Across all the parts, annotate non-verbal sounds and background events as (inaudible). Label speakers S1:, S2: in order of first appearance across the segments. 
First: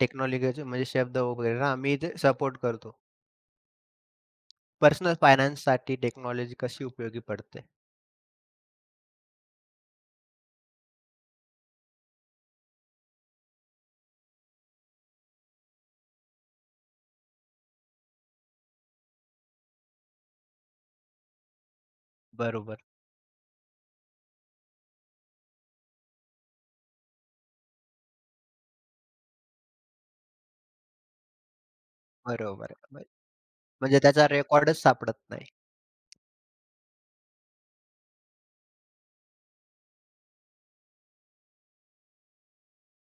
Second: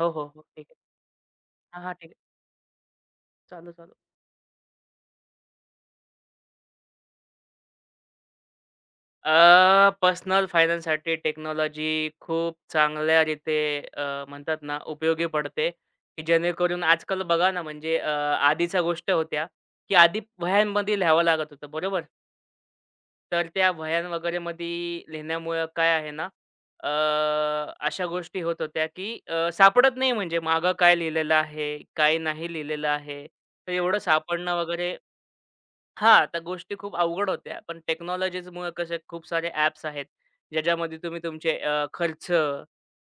S1: हो, हो, हो.
S2: टेक्नॉलॉजीचे
S1: ठीक आहे.
S2: म्हणजे शब्द वगैरे ना
S1: हां, हां.
S2: मी
S1: ठीक
S2: ते
S1: आहे.
S2: सपोर्ट करतो.
S1: चालू, चालू.
S2: पर्सनल फायनान्ससाठी टेक्नॉलॉजी कशी उपयोगी पडते.
S1: पर्सनल फायनान्ससाठी टेक्नॉलॉजी खूप चांगल्या रीते म्हणतात ना, उपयोगी पडते, की जेणेकरून आजकाल बघा ना, म्हणजे आधीच्या गोष्ट होत्या, की आधी वह्यांमध्ये लिहावं लागत होतं, बरोबर?
S2: बरोबर,
S1: तर त्या वह्या वगैरेमध्ये लिहिण्यामुळं काय आहे ना, अ, अशा गोष्टी होत होत्या, की सापडत नाही म्हणजे मागं काय लिहिलेलं आहे, काय नाही
S2: बरोबर.
S1: लिहिलेलं
S2: म्ह
S1: आहे. तर एवढं
S2: म्हणजे त्याचा
S1: सापडणं
S2: रेकॉर्डच
S1: वगैरे
S2: सापडत नाही.
S1: हां, त्या गोष्टी खूप अवघड होत्या. पण टेक्नॉलॉजीजमुळं कसे खूप सारे ॲप्स आहेत, ज्याच्यामध्ये तुम्ही तुमचे खर्च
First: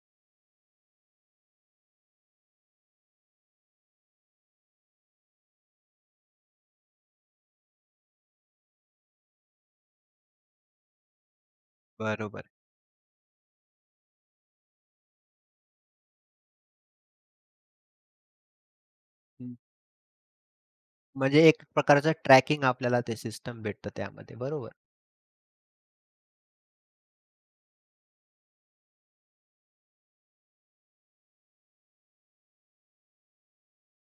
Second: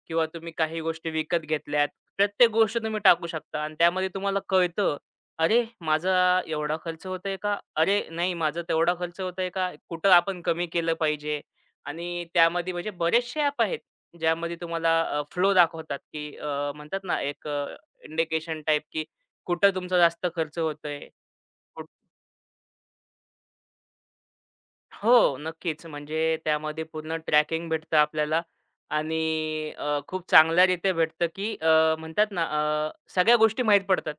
S1: किंवा तुम्ही काही गोष्टी विकत घेतल्यात, प्रत्येक गोष्ट तुम्ही टाकू शकता आणि त्यामध्ये तुम्हाला कळतं, "अरे, माझा एवढा खर्च होतोय का? अरे, नाही माझा तेवढा खर्च होतोय का? कुठं आपण कमी केलं पाहिजे?" आणि
S2: बरोबर.
S1: त्यामध्ये म्हणजे बरेचसे ॲप आहेत, ज्यामध्ये तुम्हाला फ्लो दाखवतात, की म्हणतात ना, एक इंडिकेशन टाइप, की
S2: हं.
S1: कुठं तुमचा जास्त खर्च होतोय?
S2: म्हणजे एक प्रकारचं ट्रॅकिंग आपल्याला ते सिस्टम भेटतं त्यामध्ये. बरोबर.
S1: हो, नक्कीच. म्हणजे त्यामध्ये पूर्ण ट्रॅकिंग भेटतं आपल्याला आणि खूप चांगल्यारीत्या भेटतं, की म्हणतात ना सगळ्या गोष्टी माहीत पडतात.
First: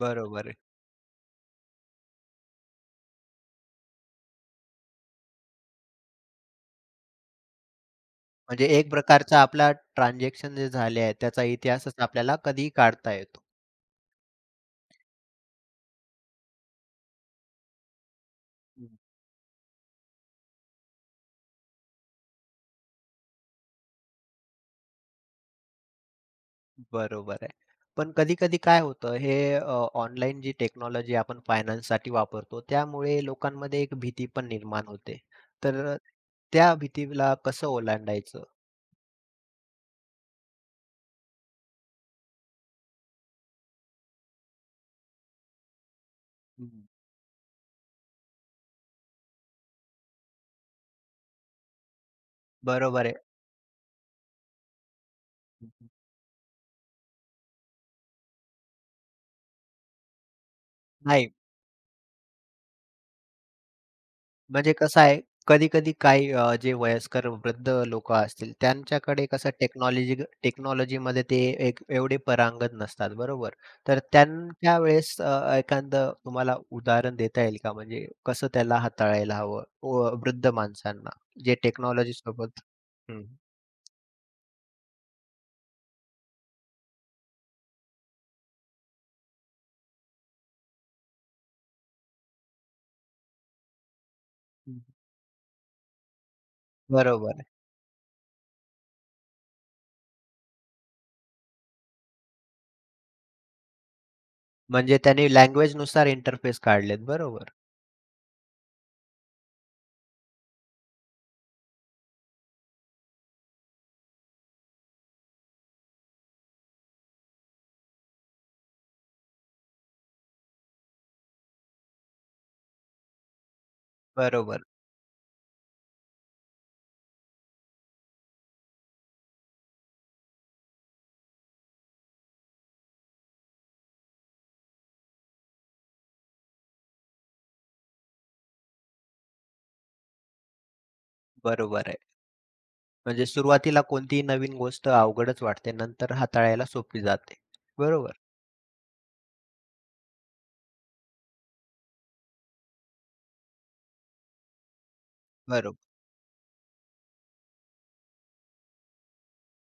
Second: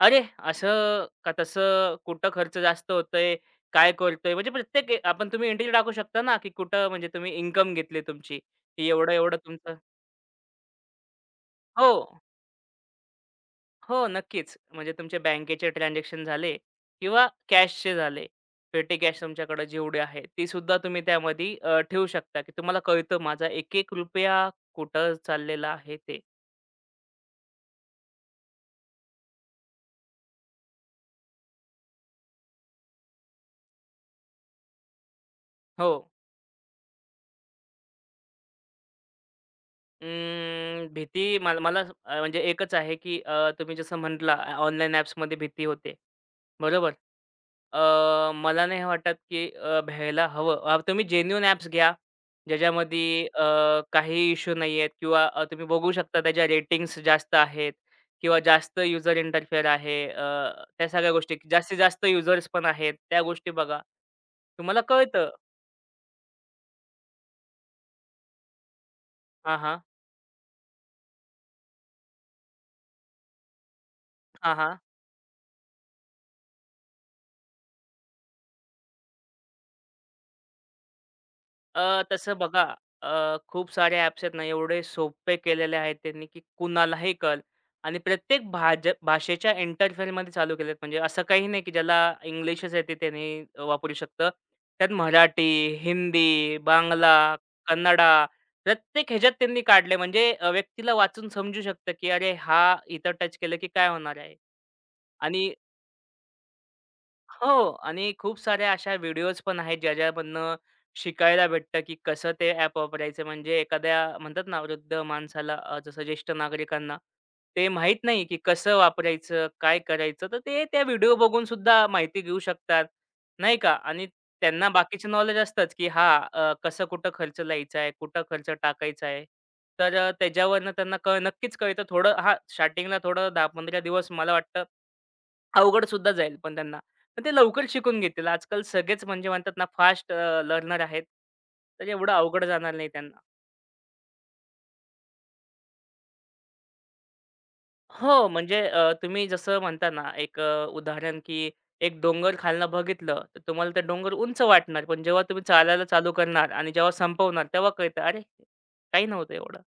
S1: अरे,
S2: बरोबर आहे.
S1: असं का तसं, कुठं खर्च जास्त होतोय, काय करतोय, म्हणजे प्रत्येक ए आपण तुम्ही एंट्री टाकू शकता ना, की कुठं म्हणजे तुम्ही इन्कम घेतली तुमची,
S2: म्हणजे
S1: की
S2: एक
S1: एवढं-एवढं
S2: प्रकारचा आपला
S1: तुमचं
S2: ट्रान्झॅक्शन जे झाले आहेत त्याचा
S1: हो.
S2: इतिहासच आपल्याला कधीही काढता येतो.
S1: हो, नक्कीच. म्हणजे तुमचे बँकेचे ट्रान्झॅक्शन झाले किंवा कॅशचे झाले. पेटी कॅश तुमच्याकडे जेवढी आहे, तीसुद्धा तुम्ही त्यामध्ये ठेवू शकता, की तुम्हाला कळतं माझा एक-एक रुपया कुठं चाललेला आहे ते.
S2: बरोबर आहे. पण कधी-कधी काय होतं हे ऑनलाईन जी टेक्नॉलॉजी आपण फायनान्ससाठी वापरतो, त्यामुळे लोकांमध्ये एक भीती पण निर्माण होते.
S1: हो.
S2: तर त्या भीतीला कसं ओलांडायचं?
S1: अं, भीती मला मला म्हणजे एकच आहे, की तुम्ही जसं म्हटला ऑनलाईन ॲप्समध्ये भीती होते.
S2: हं.
S1: बरोबर? मला नाही वाटत, की भ्यायला हवं. तुम्ही जेन्युइन ॲप्स घ्या,
S2: बरोबर आहे.
S1: ज्याच्यामध्ये काही इश्यू नाही आहेत किंवा तुम्ही
S2: हं, हं.
S1: बघू शकता त्याच्या रेटिंग्स जास्त आहेत किंवा जास्त यूजर इंटरफेअर आहे. त्या सगळ्या
S2: नाही,
S1: गोष्टी जास्तीत जास्त युजर्स पण आहेत, त्या गोष्टी बघा.
S2: म्हणजे
S1: तुम्हाला
S2: कसं आहे,
S1: कळतं
S2: कधी-कधी काही जे वयस्कर वृद्ध लोकं असतील, त्यांच्याकडे कसं
S1: हां, हां.
S2: टेक्नॉलॉजीमध्ये ते एक एवढे परांगत नसतात, बरोबर? तर
S1: हां, हां.
S2: त्यांच्या वेळेस एखादं तुम्हाला उदाहरण देता येईल का? म्हणजे कसं त्याला हाताळायला हवं व वृद्ध माणसांना, जे
S1: तसं
S2: टेक्नॉलॉजीसोबत.
S1: बघा
S2: हं,
S1: खूप सारे ॲप्स आहेत ना, एवढे सोपे केलेले आहेत त्यांनी, की कुणालाही कळेल आणि प्रत्येक भाषेच्या इंटरफेअरमध्ये चालू केलेत. म्हणजे असं काही नाही, की ज्याला इंग्लिशच येते त्याने वापरू शकतं. त्यात मराठी, हिंदी, बांगला,
S2: बरोबर आहे.
S1: कन्नडा प्रत्येक ह्याच्यात त्यांनी काढले. म्हणजे व्यक्तीला वाचून समजू शकतं, की अरे, हा इथं टच केलं की काय होणार आहे?
S2: म्हणजे त्यांनी
S1: आणि
S2: लँग्वेजनुसार इंटरफेस काढलेत, बरोबर?
S1: हो आणि खूप साऱ्या अशा व्हिडिओज पण आहेत ज्याच्यामधनं शिकायला भेटतं, की कसं ते ॲप वापरायचं. म्हणजे एखाद्या म्हणतात ना, वृद्ध माणसाला जसं ज्येष्ठ नागरिकांना ते माहीत नाही, की कसं वापरायचं, काय करायचं? तर ते त्या व्हिडिओ बघून सुद्धा माहिती घेऊ शकतात, नाही का? आणि
S2: बरोबर,
S1: त्यांना बाकीचं नॉलेज असतंच, की हां, कसं कुठं खर्च लायचा आहे, कुठं खर्च टाकायचा आहे. तर त्याच्यावरनं त्यांना नक्कीच कळतं. थोडं हां, स्टार्टिंगला थोडं 10-15 दिवस मला वाटतं अवघड सुद्धा जाईल पण त्यांना. पण ते लवकर शिकून घेतील. आजकाल सगळेच म्हणजे म्हणतात ना फास्ट लर्नर आहेत.
S2: बरोबर
S1: तर
S2: आहे.
S1: एवढं अवघड जाणार नाही त्यांना.
S2: म्हणजे सुरुवातीला कोणतीही नवीन गोष्ट अवघडच वाटते, नंतर हाताळायला सोपी जाते, बरोबर?
S1: हो, म्हणजे तुम्ही जसं म्हणता ना एक उदाहरण की एक डोंगर खालनं बघितलं, तर तुम्हाला ते डोंगर उंच वाटणार. पण जेव्हा तुम्ही
S2: बरोबर.
S1: चालायला चालू करणार आणि जेव्हा संपवणार, तेव्हा कळतं, "अरे, काही नव्हतं एवढं."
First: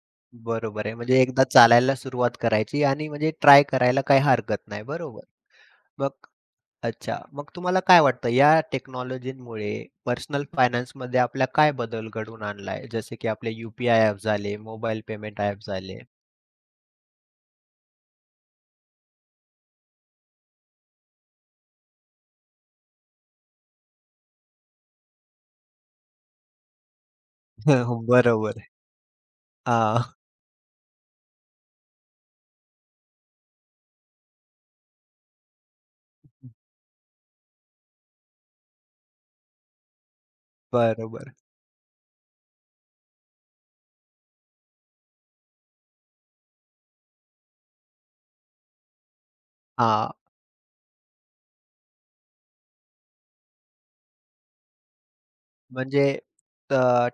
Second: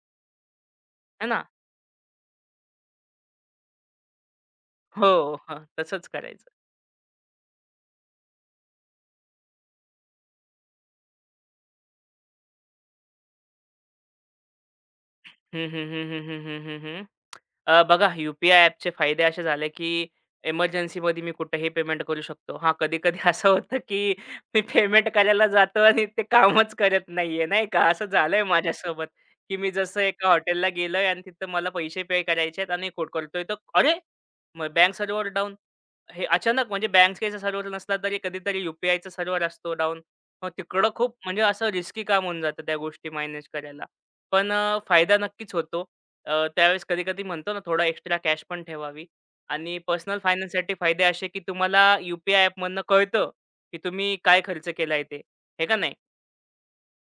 S2: बरोबर आहे. म्हणजे
S1: है
S2: एकदा
S1: ना?
S2: चालायला सुरुवात करायची आणि म्हणजे ट्राय करायला काही हरकत नाही.
S1: हो,
S2: बरोबर.
S1: हां, तसंच
S2: मग
S1: करायचं.
S2: अच्छा. मग तुम्हाला काय वाटतं या टेक्नॉलॉजीमुळे पर्सनल फायनान्समध्ये आपल्या काय बदल घडवून आणलाय? जसे की आपले यू-पी-आय झाले, मोबाईल पेमेंट ॲप
S1: हं, हं,
S2: झाले.
S1: हं, हं, हं, हं, हं, हं. बघा यू पी फायदे असे झाले, की एमर्जन्सीमध्ये मी कुठेही पेमेंट करू शकतो. हां, कधी-कधी (laughs) असं होतं, की मी पेमेंट करायला जातो आणि ते कामच करत नाहीये, नाही का. असं
S2: (laughs)
S1: झालंय
S2: बरोबर.
S1: माझ्यासोबत, की मी जसं
S2: हां.
S1: एका हॉटेलला गेलोय आणि तिथं मला पैसे पे करायचे आहेत आणि कोड करतोय तर अरे! Bank server down. हे अचानक म्हणजे बँकेचा सर्व्हर नसला तरी कधीतरी यू-पी-आयचा सर्व्हर असतो डाउन. मग तिकडं खूप
S2: बरोबर.
S1: म्हणजे असं रिस्की काम होऊन जातं त्या गोष्टी मॅनेज करायला. पण फायदा नक्कीच होतो. त्यावेळेस कधी-कधी म्हणतो ना थोडा एक्स्ट्रा कॅश पण ठेवावी आणि
S2: हां.
S1: पर्सनल फायनान्ससाठी फायदे असे की तुम्हाला यू ॲपमधनं कळतं की तुम्ही काय खर्च केलाय ते. हे का नाही?
S2: म्हणजे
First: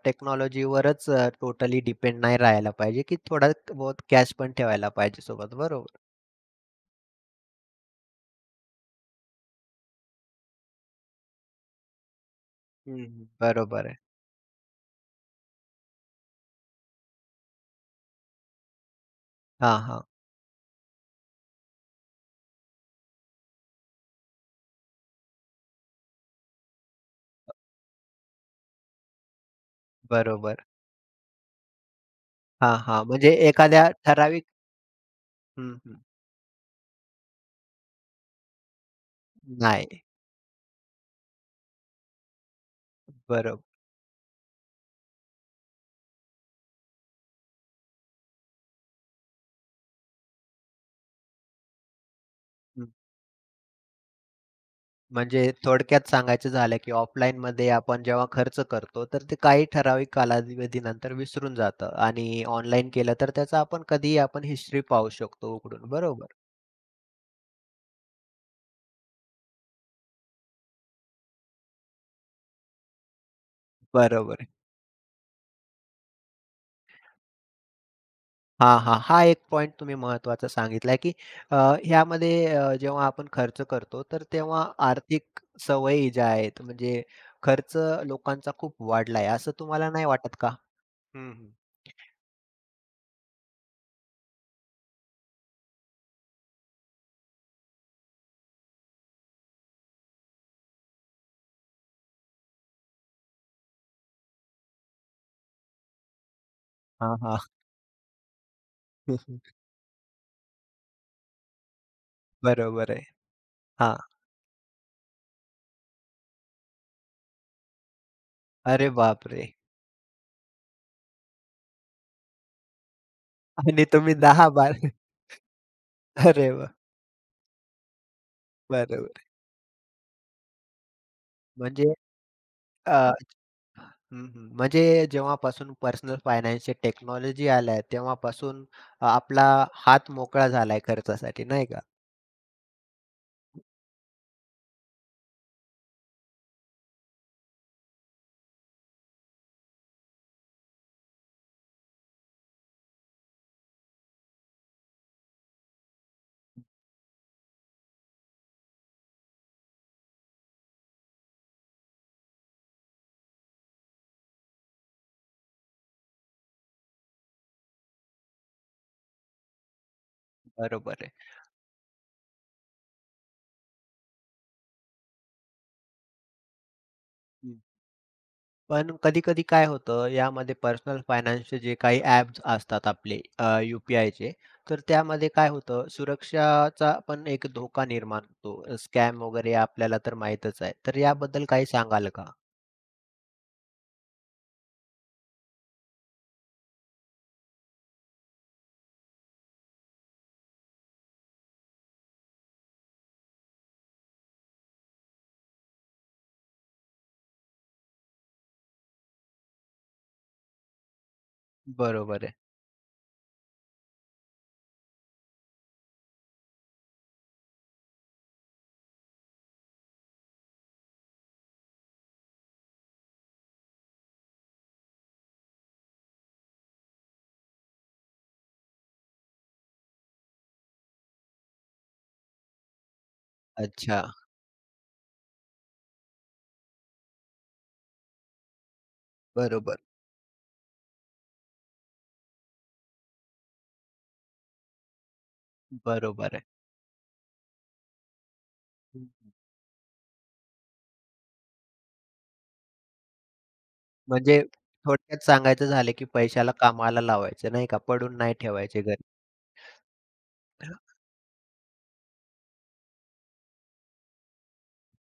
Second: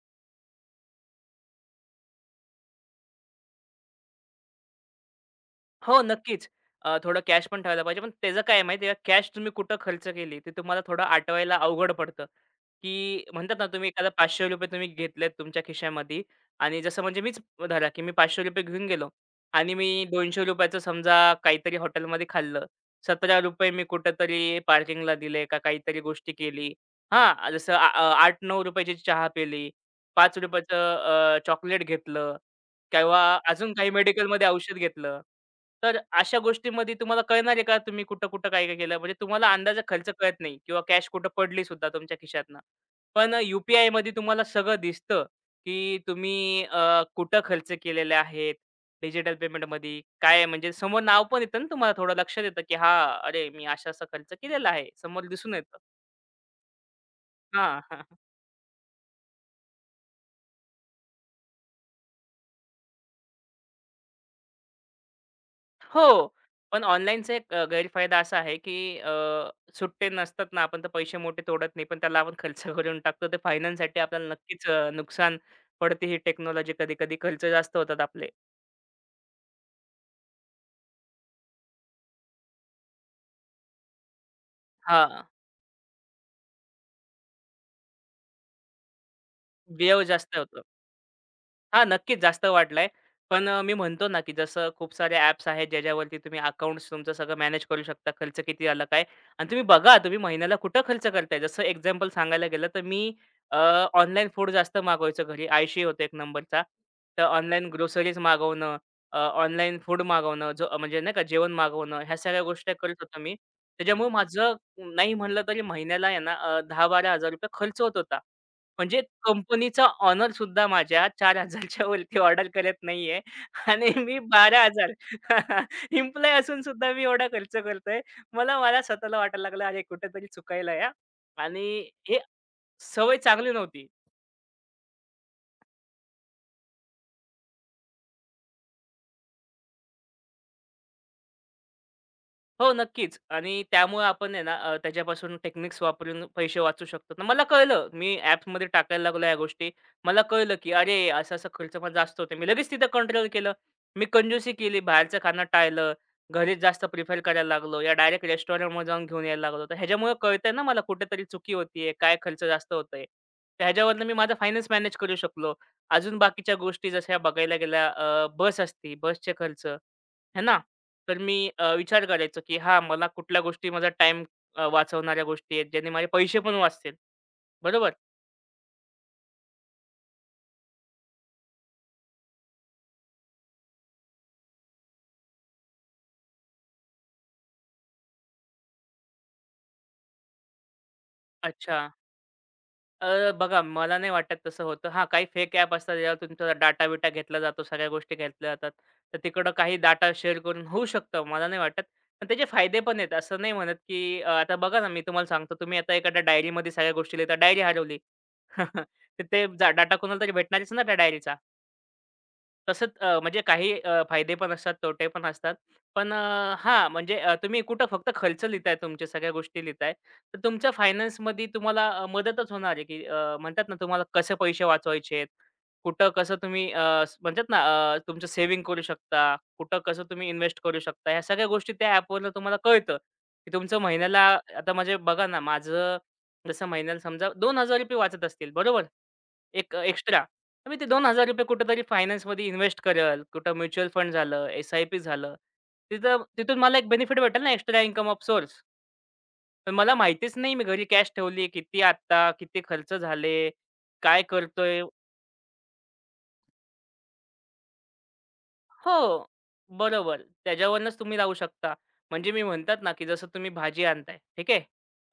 S2: टेक्नॉलॉजीवरच टोटली डिपेंड नाही राहायला पाहिजे, की थोडा बहुत कॅश पण ठेवायला पाहिजे सोबत. बरोबर.
S1: हो, नक्कीच. थोडं कॅश पण ठेवायला पाहिजे. पण त्याचं काय आहे माहिती आहे का, कॅश तुम्ही कुठं खर्च केली ते तुम्हाला थोडं आठवायला अवघड पडतं. की
S2: हं,
S1: म्हणतात ना,
S2: बरोबर
S1: तुम्ही
S2: आहे.
S1: एखादा ₹500 तुम्ही घेतलेत तुमच्या खिशामध्ये आणि जसं म्हणजे मीच धरा, की मी ₹500 घेऊन गेलो आणि
S2: हां,
S1: मी
S2: हां.
S1: ₹200 समजा काहीतरी हॉटेलमध्ये खाल्लं. ₹17 मी कुठेतरी पार्किंगला दिले का काहीतरी गोष्टी केली. हां, जसं ₹8-9 ची चहा पिली, ₹5
S2: बरोबर.
S1: चॉकलेट घेतलं
S2: हां, हां.
S1: किंवा
S2: म्हणजे
S1: अजून
S2: एखाद्या
S1: काही
S2: ठराविक.
S1: मेडिकलमध्ये औषध घेतलं.
S2: हं,
S1: तर
S2: हं.
S1: अशा गोष्टींमध्ये तुम्हाला कळणार आहे का तुम्ही कुठं-कुठं काय-काय केलं? म्हणजे तुम्हाला अंदाजे
S2: नाही.
S1: खर्च कळत नाही किंवा कॅश कुठं पडली सुद्धा तुमच्या खिशातनं. पण यू
S2: बरोबर.
S1: पी तुम्हाला सगळं दिसतं, की तुम्ही कुठं खर्च केलेले आहेत, डिजिटल पेमेंटमध्ये काय म्हणजे समोर नाव पण येतं ना तुम्हाला थोडं लक्षात येतं, की
S2: हं.
S1: हां, अरे मी असा-असा खर्च केलेला आहे. समोर
S2: म्हणजे
S1: दिसून येतं.
S2: थोडक्यात सांगायचं झालं, की ऑफलाईनमध्ये
S1: हां.
S2: आपण जेव्हा खर्च करतो, तर ते काही ठराविक कालावधीनंतर विसरून जातं आणि ऑनलाईन केलं तर त्याचा आपण कधीही हिस्ट्री पाहू शकतो उघडून. बरोबर.
S1: हो. पण ऑनलाईनचा एक गैरफायदा असा आहे, की सुट्टे नसतात ना, आपण तर पैसे मोठे तोडत नाही, पण त्याला आपण खर्च करून टाकतो. ते फायनान्ससाठी आपल्याला
S2: बरोबर आहे.
S1: नक्कीच नुकसान पडते ही टेक्नॉलॉजी. कधी-कधी खर्च जास्त होतात आपले.
S2: हां, हां. हा एक पॉइंट तुम्ही महत्त्वाचा सांगितला, की अ, ह्यामध्ये जेव्हा आपण खर्च करतो, तर तेव्हा
S1: हां,
S2: आर्थिक सवयी ज्या आहेत, म्हणजे खर्च लोकांचा खूप वाढला असं तुम्हाला
S1: व्यय
S2: नाही
S1: जास्त
S2: वाटत का?
S1: होतो.
S2: हं,
S1: हां, नक्कीच जास्त वाढलाय. पण मी म्हणतो ना, की जसं खूप सारे ॲप्स आहेत, ज्याच्यावरती तुम्ही अकाउंट्स तुमचं सगळं मॅनेज करू शकता. खर्च किती आला काय? आणि तुम्ही बघा, तुम्ही महिन्याला कुठं खर्च करताय? जसं एक्झाम्पल सांगायला गेलं, तर मी ऑनलाईन फूड जास्त मागवायचो घरी. आळशी होतो एक नंबरचा.
S2: हां,
S1: तर
S2: हां.
S1: ऑनलाईन ग्रोसरीज मागवणं, ऑनलाईन फूड मागवणं, जो म्हणजे नाही का जेवण मागवणं, ह्या सगळ्या गोष्टी
S2: बरोबर
S1: करत
S2: आहे.
S1: होतो मी.
S2: हां.
S1: त्याच्यामुळे माझं नाही म्हणलं तरी महिन्याला आहे ना ₹10,000-12,000 खर्च होत होता.
S2: अरे
S1: म्हणजे
S2: बापरे!
S1: कंपनीचा ओनर सुद्धा माझ्या 4,000च्या वरती ऑर्डर करत नाहीये (laughs)
S2: आणि
S1: आणि
S2: तुम्ही
S1: मी
S2: 10-12
S1: 12,000
S2: (laughs)
S1: एम्प्लॉयी (laughs)
S2: अरे
S1: असून
S2: वाह!
S1: सुद्धा मी एवढा खर्च करतोय. मला मला
S2: बरोबर.
S1: स्वतःला वाटायला लागलं, "अरे कुठेतरी चुकायला आहे हां." आणि
S2: म्हणजे
S1: हे
S2: अ,
S1: सवय
S2: हं,
S1: चांगली नव्हती.
S2: हं. म्हणजे जेव्हापासून पर्सनल फायनान्सची टेक्नॉलॉजी आल्या तेव्हापासून आपला हात मोकळा झालाय खर्चासाठी, नाही का?
S1: हो, नक्कीच आणि त्यामुळे आपण आहे ना त्याच्यापासून टेक्निक्स वापरून पैसे वाचू शकतो. तर मला कळलं, मी ॲप्समध्ये टाकायला लागलो या गोष्टी. मला कळलं, की अरे, असा-असा खर्च पण जास्त होते मी लगेच तिथं कंट्रोल केलं. मी कंजूसी केली, बाहेरचं खाणं टाळलं, घरीच जास्त प्रिफर करायला लागलो या डायरेक्ट रेस्टॉरंटमध्ये जाऊन घेऊन यायला लागलो. तर ह्याच्यामुळे कळतंय ना मला कुठेतरी चुकी होतीये, काय खर्च जास्त होतोय. तर ह्याच्यावरनं मी माझा फायनान्स मॅनेज करू शकलो. अजून बाकीच्या गोष्टी जशा बघायला गेल्या बस असती, बसचे खर्च, है ना?
S2: बरोबर आहे.
S1: तर मी विचार करायचो, की हां, मला कुठल्या गोष्टी माझा टाईम वाचवणाऱ्या गोष्टी आहेत, ज्याने माझे पैसे पण वाचतील. बरोबर?
S2: पण कधी-कधी काय होतं, यामध्ये पर्सनल फायनान्सचे जे काही ॲप्स असतात आपले यू-पी-आयचे, तर त्यामध्ये काय होतं, सुरक्षाचा पण एक धोका निर्माण होतो. स्कॅम वगैरे आपल्याला तर माहीतच आहे. तर याबद्दल काही
S1: अच्छा.
S2: सांगाल का?
S1: बघा मला नाही वाटत तसं होतं. हां, काही फेक ॲप असतात, ज्यावर तुमचा डाटा-बिटा घेतला जातो, सगळ्या गोष्टी घेतल्या जातात. तर तिकडं काही डाटा शेअर करून होऊ शकतं, मला नाही वाटत. पण त्याचे फायदे पण आहेत. असं नाही म्हणत, की आता बघा ना, मी तुम्हाला सांगतो, तुम्ही आता एखाद्या डायरीमध्ये सगळ्या गोष्टी लिहिता, डायरी हरवली. (laughs) तर ते डाटा कोणाला तरी भेटणारच ना त्या डायरीचा.
S2: बरोबर आहे.
S1: तसंच म्हणजे काही फायदे पण असतात, तोटे पण असतात. पण हां, म्हणजे तुम्ही कुठं फक्त खर्च लिहिताय तुमच्या सगळ्या गोष्टी लिहिताय. तर तुमच्या फायनान्समध्ये तुम्हाला मदतच होणार आहे, की म्हणतात ना तुम्हाला कसे पैसे वाचवायचेत, कुठं कसं तुम्ही म्हणतात ना तुमचं सेव्हिंग करू शकता, कुठं कसं तुम्ही इन्व्हेस्ट करू शकता. ह्या सगळ्या गोष्टी त्या ॲपवरनं तुम्हाला कळतं, की तुमचं
S2: अच्छा.
S1: महिन्याला आता म्हणजे बघा ना, माझं जसं महिन्याला समजा ₹2000 वाचत असतील, बरोबर? एक
S2: बरोबर.
S1: एक्स्ट्रा. तर मी ते ₹2000 कुठेतरी फायनान्समध्ये इन्व्हेस्ट करेल. कुठं म्युच्युअल फंड झालं, एस-आय-पी झालं. तिथं
S2: बरोबर आहे.
S1: तिथून मला एक बेनिफिट भेटेल ना एक्स्ट्रा इन्कम ऑफ सोर्स.
S2: हम्म.
S1: पण मला माहितीच नाही मी घरी कॅश ठेवली किती आत्ता, किती खर्च झाले, काय
S2: म्हणजे
S1: करतोय
S2: थोडक्यात सांगायचं झालं, की पैशाला कामाला लावायचं, नाही का, पडून नाही ठेवायचे घरी.
S1: हो. बरोबर. त्याच्यावरूनच तुम्ही राहू शकता. म्हणजे मी म्हणतात ना, की जसं तुम्ही भाजी आणताय, ठीक आहे.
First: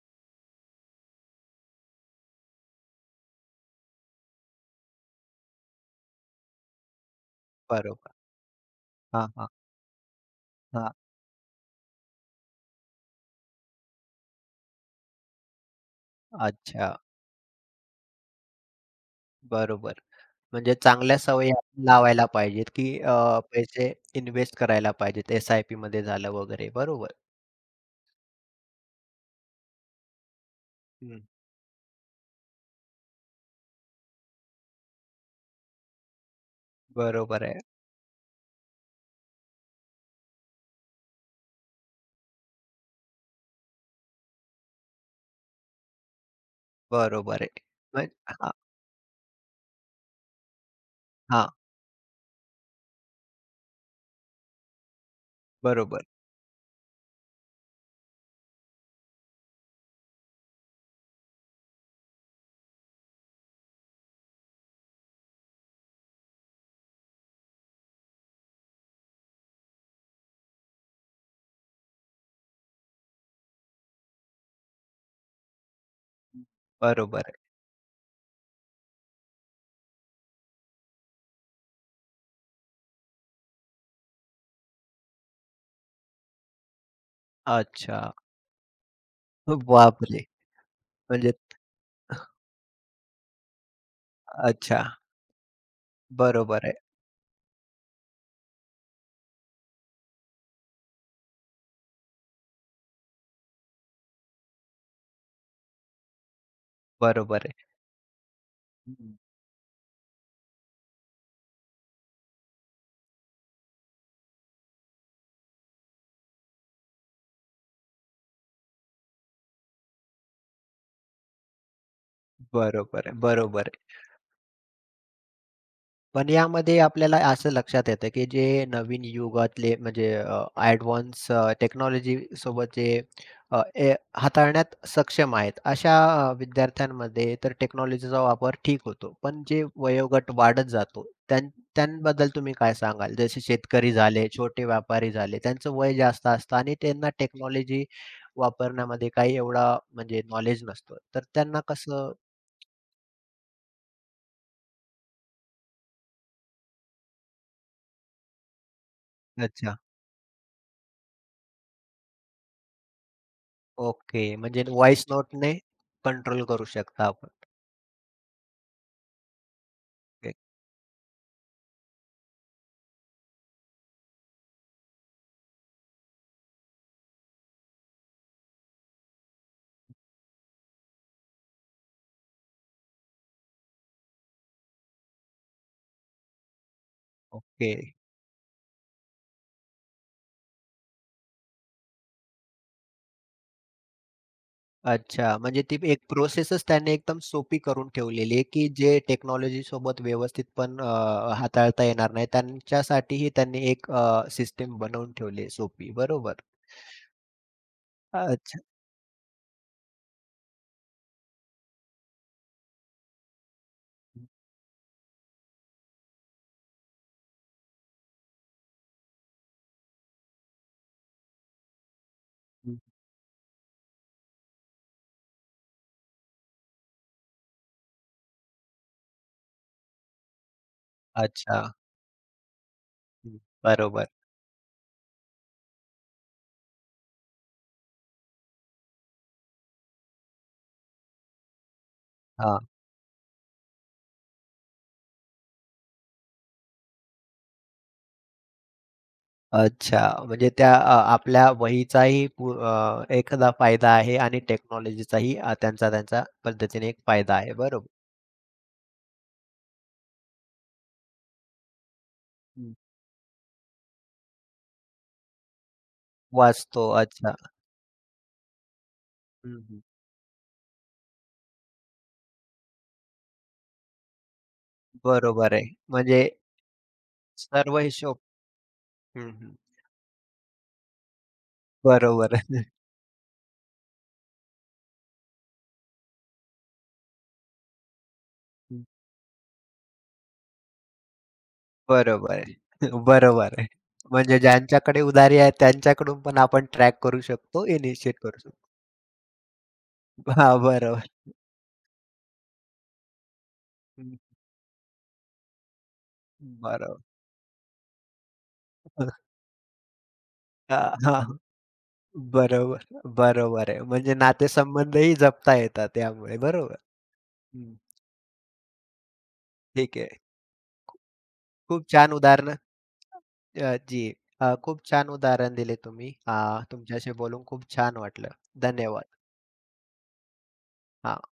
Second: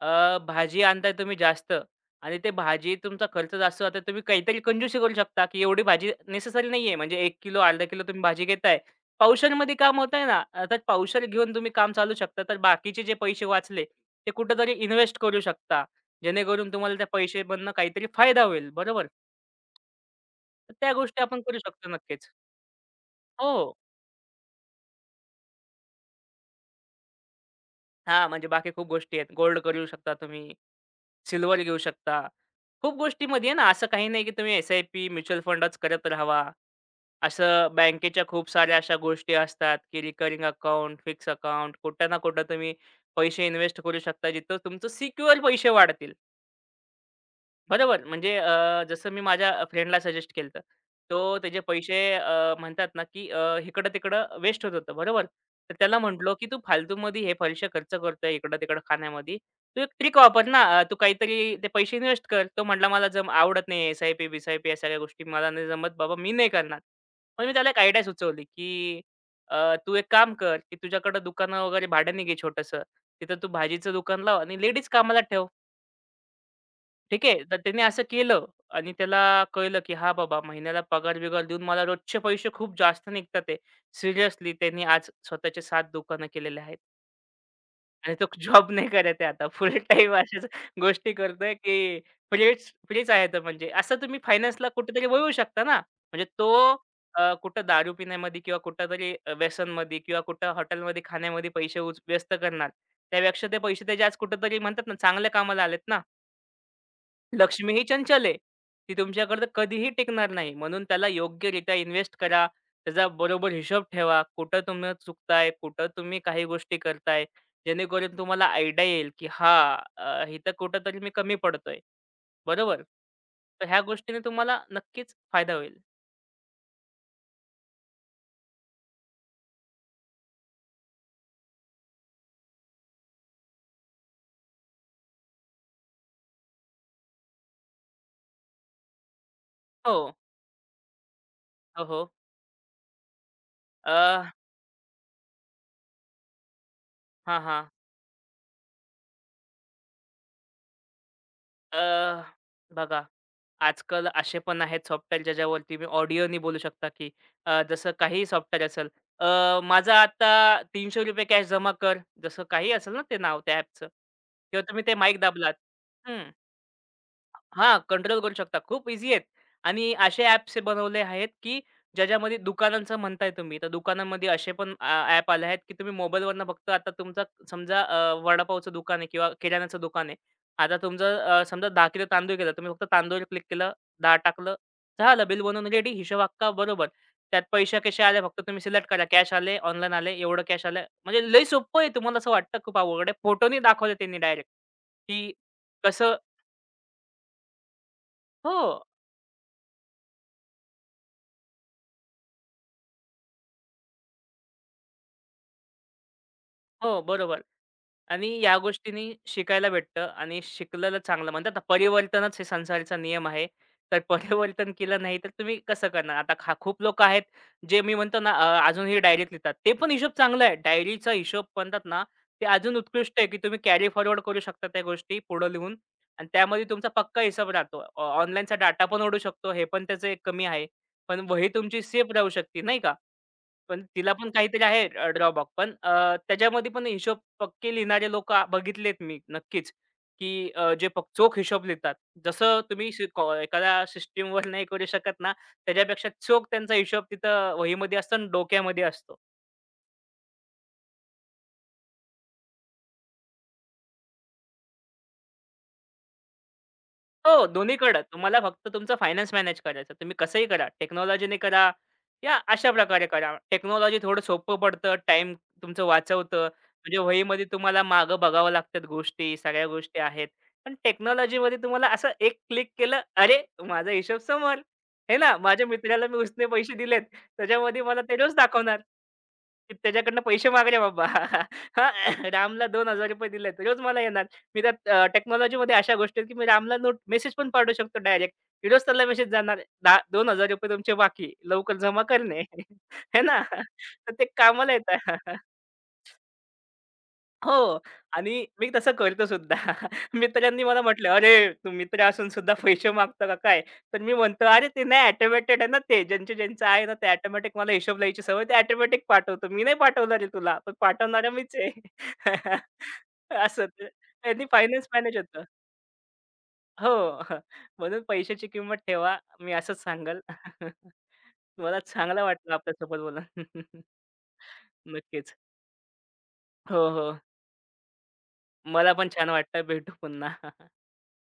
S1: भाजी आणताय तुम्ही जास्त आणि ते भाजी तुमचा खर्च जास्त होता. तुम्ही काहीतरी कंजूसी करू शकता, की एवढी भाजी नेसेसरी नाहीये. म्हणजे 1 किलो, अर्धा किलो
S2: बरोबर.
S1: तुम्ही भाजी घेताय.
S2: हां, हां,
S1: पावशेरमध्ये काम होतंय ना, अं, तर
S2: हां.
S1: पावशेर घेऊन तुम्ही काम चालू शकता. तर बाकीचे जे पैसे वाचले, ते कुठेतरी इन्व्हेस्ट करू शकता. जेणेकरून
S2: अच्छा.
S1: तुम्हाला त्या पैशामधनं काहीतरी फायदा होईल. बरोबर.
S2: बरोबर.
S1: तर
S2: म्हणजे
S1: त्या
S2: चांगल्या
S1: गोष्टी आपण
S2: सवयी
S1: करू
S2: आपण
S1: शकतो
S2: लावायला
S1: नक्कीच.
S2: पाहिजेत, की
S1: हो.
S2: पैसे इन्व्हेस्ट करायला पाहिजेत. एस-आय-पीमध्ये झालं वगैरे. बरोबर.
S1: हां, म्हणजे बाकी खूप गोष्टी आहेत. गोल्ड करू शकता तुम्ही,
S2: हं.
S1: सिल्वर घेऊ शकता. खूप गोष्टीमध्ये आहे ना, असं काही नाही की तुम्ही एस-आय-पी, म्युच्युअल फंडच करत राहावा.
S2: बरोबर आहे.
S1: असं बँकेच्या खूप साऱ्या अशा गोष्टी असतात की रिकरिंग अकाउंट, फिक्स अकाउंट कुठं ना कुठं तुम्ही पैसे इन्व्हेस्ट करू शकता, जिथं तुमचं सिक्युअर पैसे वाढतील.
S2: बरोबर आहे.
S1: बरोबर.
S2: मग
S1: म्हणजे
S2: हां,
S1: जसं मी माझ्या फ्रेंडला सजेस्ट केलं होतं. तो
S2: हां.
S1: त्याचे पैसे म्हणतात ना, की इकडं-तिकडं वेस्ट होत होतं, बरोबर. तर त्याला
S2: बरोबर,
S1: म्हटलो, "की तू फालतूमध्ये हे पैसे खर्च करतोय इकडं-तिकडं खाण्यामध्ये. तू एक ट्रिक वापर ना, तू काहीतरी ते पैसे इन्व्हेस्ट कर." तो म्हटला, "मला जम आवडत नाही एस-आय-पी-बिसायपी या सगळ्या गोष्टी मला नाही जमत बाबा, मी नाही करणार." मग मी त्याला एक आयडिया सुचवली, की अ, "तू एक काम कर, की तुझ्याकडं दुकानं वगैरे भाड्याने घे छोटंसं. तिथं तू भाजीचं दुकान लाव आणि लेडीज कामाला ठेव."
S2: बरोबर
S1: ठीक
S2: आहे.
S1: आहे. तर त्याने असं केलं आणि त्याला कळलं, की हा बाबा महिन्याला पगार-बिगार देऊन मला रोजचे पैसे खूप जास्त निघतात आहे. सिरियसली त्यांनी आज स्वतःचे 7 दुकानं केलेले आहेत
S2: अच्छा.
S1: आणि तो (laughs) जॉब नाही करत आहे आता. फुल टाईम
S2: बापरे!
S1: अशाच गोष्टी
S2: म्हणजे
S1: करतोय, की फ्रीच फ्रीच आहे तो म्हणजे. असं तुम्ही फायनान्सला
S2: अच्छा.
S1: कुठेतरी वळू शकता ना. म्हणजे तो
S2: बरोबर आहे,
S1: कुठं दारू पिण्यामध्ये किंवा कुठेतरी व्यसनमध्ये किंवा कुठं हॉटेलमध्ये खाण्यामध्ये पैसे व्यस्त करणार. त्यापेक्षा ते पैसे त्याचे आज कुठेतरी म्हणतात ना, चांगल्या कामाला आलेत ना.
S2: बरोबर आहे.
S1: लक्ष्मी ही चंचल आहे. ती
S2: हम्म.
S1: तुमच्याकडे कधीही टिकणार नाही. म्हणून त्याला योग्यरित्या इन्व्हेस्ट करा. त्याचा बरोबर हिशोब ठेवा. कुठं तुम्ही चुकताय, कुठं तुम्ही काही गोष्टी करताय. जेणेकरून तुम्हाला आयडिया येईल, की हां, इथं कुठेतरी मी कमी पडतोय. बरोबर?
S2: बरोबर आहे,
S1: तर
S2: बरोबर
S1: ह्या
S2: आहे.
S1: गोष्टीने तुम्हाला नक्कीच फायदा होईल.
S2: पण यामध्ये आपल्याला असं लक्षात येतं, की जे नवीन युगातले, म्हणजे ॲडव्हान्स टेक्नॉलॉजी सोबत जे अ, ए हाताळण्यात सक्षम आहेत, अशा विद्यार्थ्यांमध्ये तर टेक्नॉलॉजीचा वापर ठीक होतो. पण जे
S1: हो.
S2: वयोगट वाढत जातो, त्यां
S1: हो, हो.
S2: त्यांबद्दल तुम्ही काय सांगाल? जसे शेतकरी
S1: अ,
S2: झाले, छोटे व्यापारी झाले, त्यांचं वय जास्त असतं आणि त्यांना
S1: हां, हां.
S2: टेक्नॉलॉजी वापरण्यामध्ये काही एवढा म्हणजे नॉलेज नसतो. तर त्यांना कसं.
S1: अ, बघा, आजकाल असे पण आहेत सॉफ्टवेअर ज्याच्यावरती मी ऑडिओनी बोलू शकता, की जसं काहीही सॉफ्टवेअर असेल. माझा आता ₹300 कॅश जमा कर, जसं काही असेल ना ते नाव त्या ॲपचं
S2: ओके.
S1: किंवा
S2: म्हणजे
S1: तुम्ही ते
S2: व्हॉईस
S1: माईक दाबलात.
S2: नोटने
S1: हं.
S2: कंट्रोल करू शकता आपण.
S1: हां, कंट्रोल करू शकता. खूप ईझी आहेत आणि असे
S2: ओके.
S1: ॲप्स हे बनवले आहेत, की ज्याच्यामध्ये दुकानांचं म्हणताय तुम्ही, तर दुकानांमध्ये असे पण ॲप आले आहेत, की तुम्ही मोबाईलवरनं फक्त आता तुमचा समजा वडापावचं दुकान आहे किंवा किराण्याचं दुकान आहे. आता तुमचं समजा 10 किलो तांदूळ गेला. तुम्ही फक्त तांदूळवर क्लिक केलं, 10 टाकलं, झालं बिल बनवून रेडी. हिशोब अख्खा बरोबर. त्यात
S2: ओके.
S1: पैसे कसे आले फक्त तुम्ही सिलेक्ट करा. कॅश आले, ऑनलाईन आले, एवढं कॅश आलं. म्हणजे लय सोपं आहे. तुम्हाला असं वाटतं खूप अवघड आहे. फोटोनी दाखवले त्यांनी डायरेक्ट, की
S2: अच्छा. म्हणजे ती एक
S1: कसं
S2: प्रोसेसच त्याने एकदम सोपी करून ठेवलेली आहे,
S1: हो.
S2: की जे टेक्नॉलॉजीसोबत व्यवस्थित पण हाताळता येणार नाही. त्यांच्यासाठीही त्यांनी एक सिस्टम बनवून ठेवली आहे सोपी. बरोबर.
S1: हो, बरोबर. आणि या
S2: अच्छा.
S1: गोष्टींनी शिकायला भेटतं आणि शिकलेलं चांगलं म्हणतात ना, परिवर्तनच हे संसाराचा नियम आहे. तर
S2: हं,
S1: (laughs) परिवर्तन केलं नाही तर तुम्ही कसं करणार? आता खूप लोकं आहेत जे मी म्हणतो ना अजूनही डायरीत लिहितात. ते पण हिशोब चांगला आहे. डायरीचा हिशोब म्हणतात ना, ते अजून
S2: हं.
S1: उत्कृष्ट आहे, की तुम्ही कॅरी फॉरवर्ड करू शकता त्या गोष्टी पुढं लिहून आणि त्यामध्ये तुमचा पक्का हिसाब राहतो. ऑनलाईनचा डाटा पण ओढू शकतो. हे पण त्याचं एक कमी आहे. पण वही
S2: अच्छा.
S1: तुमची सेफ राहू शकते नाही का?
S2: हं.
S1: पण
S2: बरोबर.
S1: तिला पण काहीतरी आहे ड्रॉबॅक पण त्याच्यामध्ये पण हिशोब पक्के लिहिणारे लोक बघितलेत मी नक्कीच, की जे चोख हिशोब लिहितात. जसं
S2: हां.
S1: तुम्ही शि कॉ एखाद्या सिस्टमवर नाही करू शकत ना, त्याच्यापेक्षा चोख त्यांचा हिशोब तिथं वहीमध्ये असतो आणि डोक्यामध्ये असतो.
S2: अच्छा. म्हणजे त्या आपल्या वहीचाही एखादा फायदा आहे आणि टेक्नॉलॉजीचाही त्यांचा त्यांचा पद्धतीने एक फायदा
S1: हो,
S2: आहे. बरोबर.
S1: दोन्हीकडं. तुम्हाला फक्त तुमचं फायनान्स मॅनेज करायचं. तुम्ही कसंही करा. टेक्नॉलॉजीने करा या अशा प्रकारे करा. टेक्नॉलॉजी थोडं सोपं पडतं. टाईम तुमचं वाचवतं.
S2: वाचतो.
S1: म्हणजे
S2: अच्छा.
S1: वहीमध्ये तुम्हाला मागं बघावं लागतात गोष्टी,
S2: हं,
S1: सगळ्या
S2: हं.
S1: गोष्टी आहेत. पण टेक्नॉलॉजीमध्ये तुम्हाला असं एक क्लिक केलं, "अरे, माझा हिशोब समोर." हे ना,
S2: बरोबर आहे.
S1: माझ्या मित्राला मी
S2: म्हणजे
S1: उसने पैसे दिलेत.
S2: सर्व
S1: त्याच्यामध्ये मला ते
S2: हिशोब.
S1: रोज दाखवणार,
S2: हं, हं.
S1: की त्याच्याकडनं पैसे मागले बाबा. (laughs) हां,
S2: बरोबर. हं.
S1: रामला ₹2000 दिलेत. रोज मला येणार. मी त्यात टेक्नॉलॉजीमध्ये अशा गोष्टी आहेत, की मी रामला नोट मेसेज पण पाठवू शकतो डायरेक्ट. रोज
S2: (laughs)
S1: त्याला मेसेज जाणार 10 ₹2000 तुमचे बाकी. लवकर जमा
S2: बरोबर
S1: करणे.
S2: आहे.
S1: (laughs)
S2: (laughs)
S1: हे ना?
S2: बरोबर आहे.
S1: तर ते
S2: म्हणजे
S1: कामाला येतं.
S2: ज्यांच्याकडे उधारी
S1: (laughs)
S2: आहे त्यांच्याकडून पण आपण ट्रॅक करू शकतो,
S1: हो.
S2: इनिशिएट
S1: आणि
S2: करू शकतो.
S1: मी तसं करतो सुद्धा. (laughs)
S2: हां,
S1: मित्रांनी मला
S2: बरोबर.
S1: म्हटलं, "अरे, तू मित्र असून सुद्धा पैसे मागतो का काय?" तर मी
S2: हं.
S1: म्हणतो, "अरे, ते नाही ऑटोमॅटेड आहे ना ते. ज्यांचे ज्यांचं आहे ना
S2: बरोबर.
S1: ते ऑटोमॅटिक मला हिशोब लिहायची सवय ते ऑटोमॅटिक
S2: (laughs)
S1: पाठवतो. मी नाही पाठवणार आहे तुला, पण
S2: हां, हां.
S1: पाठवणारा मीच आहे."
S2: बरोबर,
S1: (laughs) असं.
S2: बरोबर आहे. म्हणजे
S1: त्यांनी फायनान्स
S2: नातेसंबंधही
S1: मॅनेज होतं.
S2: जपता येतात यामुळे. बरोबर.
S1: हो. (laughs)
S2: हं.
S1: म्हणून पैशाची किंमत ठेवा. मी असंच
S2: ठीक आहे.
S1: सांगेल. (laughs) मला
S2: खूप छान
S1: चांगलं वाटलं
S2: उदाहरणं
S1: आपल्यासोबत बोलून.
S2: अ,
S1: (laughs)
S2: जी खूप छान
S1: नक्कीच.
S2: उदाहरण दिले तुम्ही.
S1: हो, हो.
S2: तुमच्याशी बोलून खूप छान वाटलं.
S1: मला
S2: धन्यवाद.
S1: पण छान वाटलं. भेटू पुन्हा. (laughs)
S2: हां.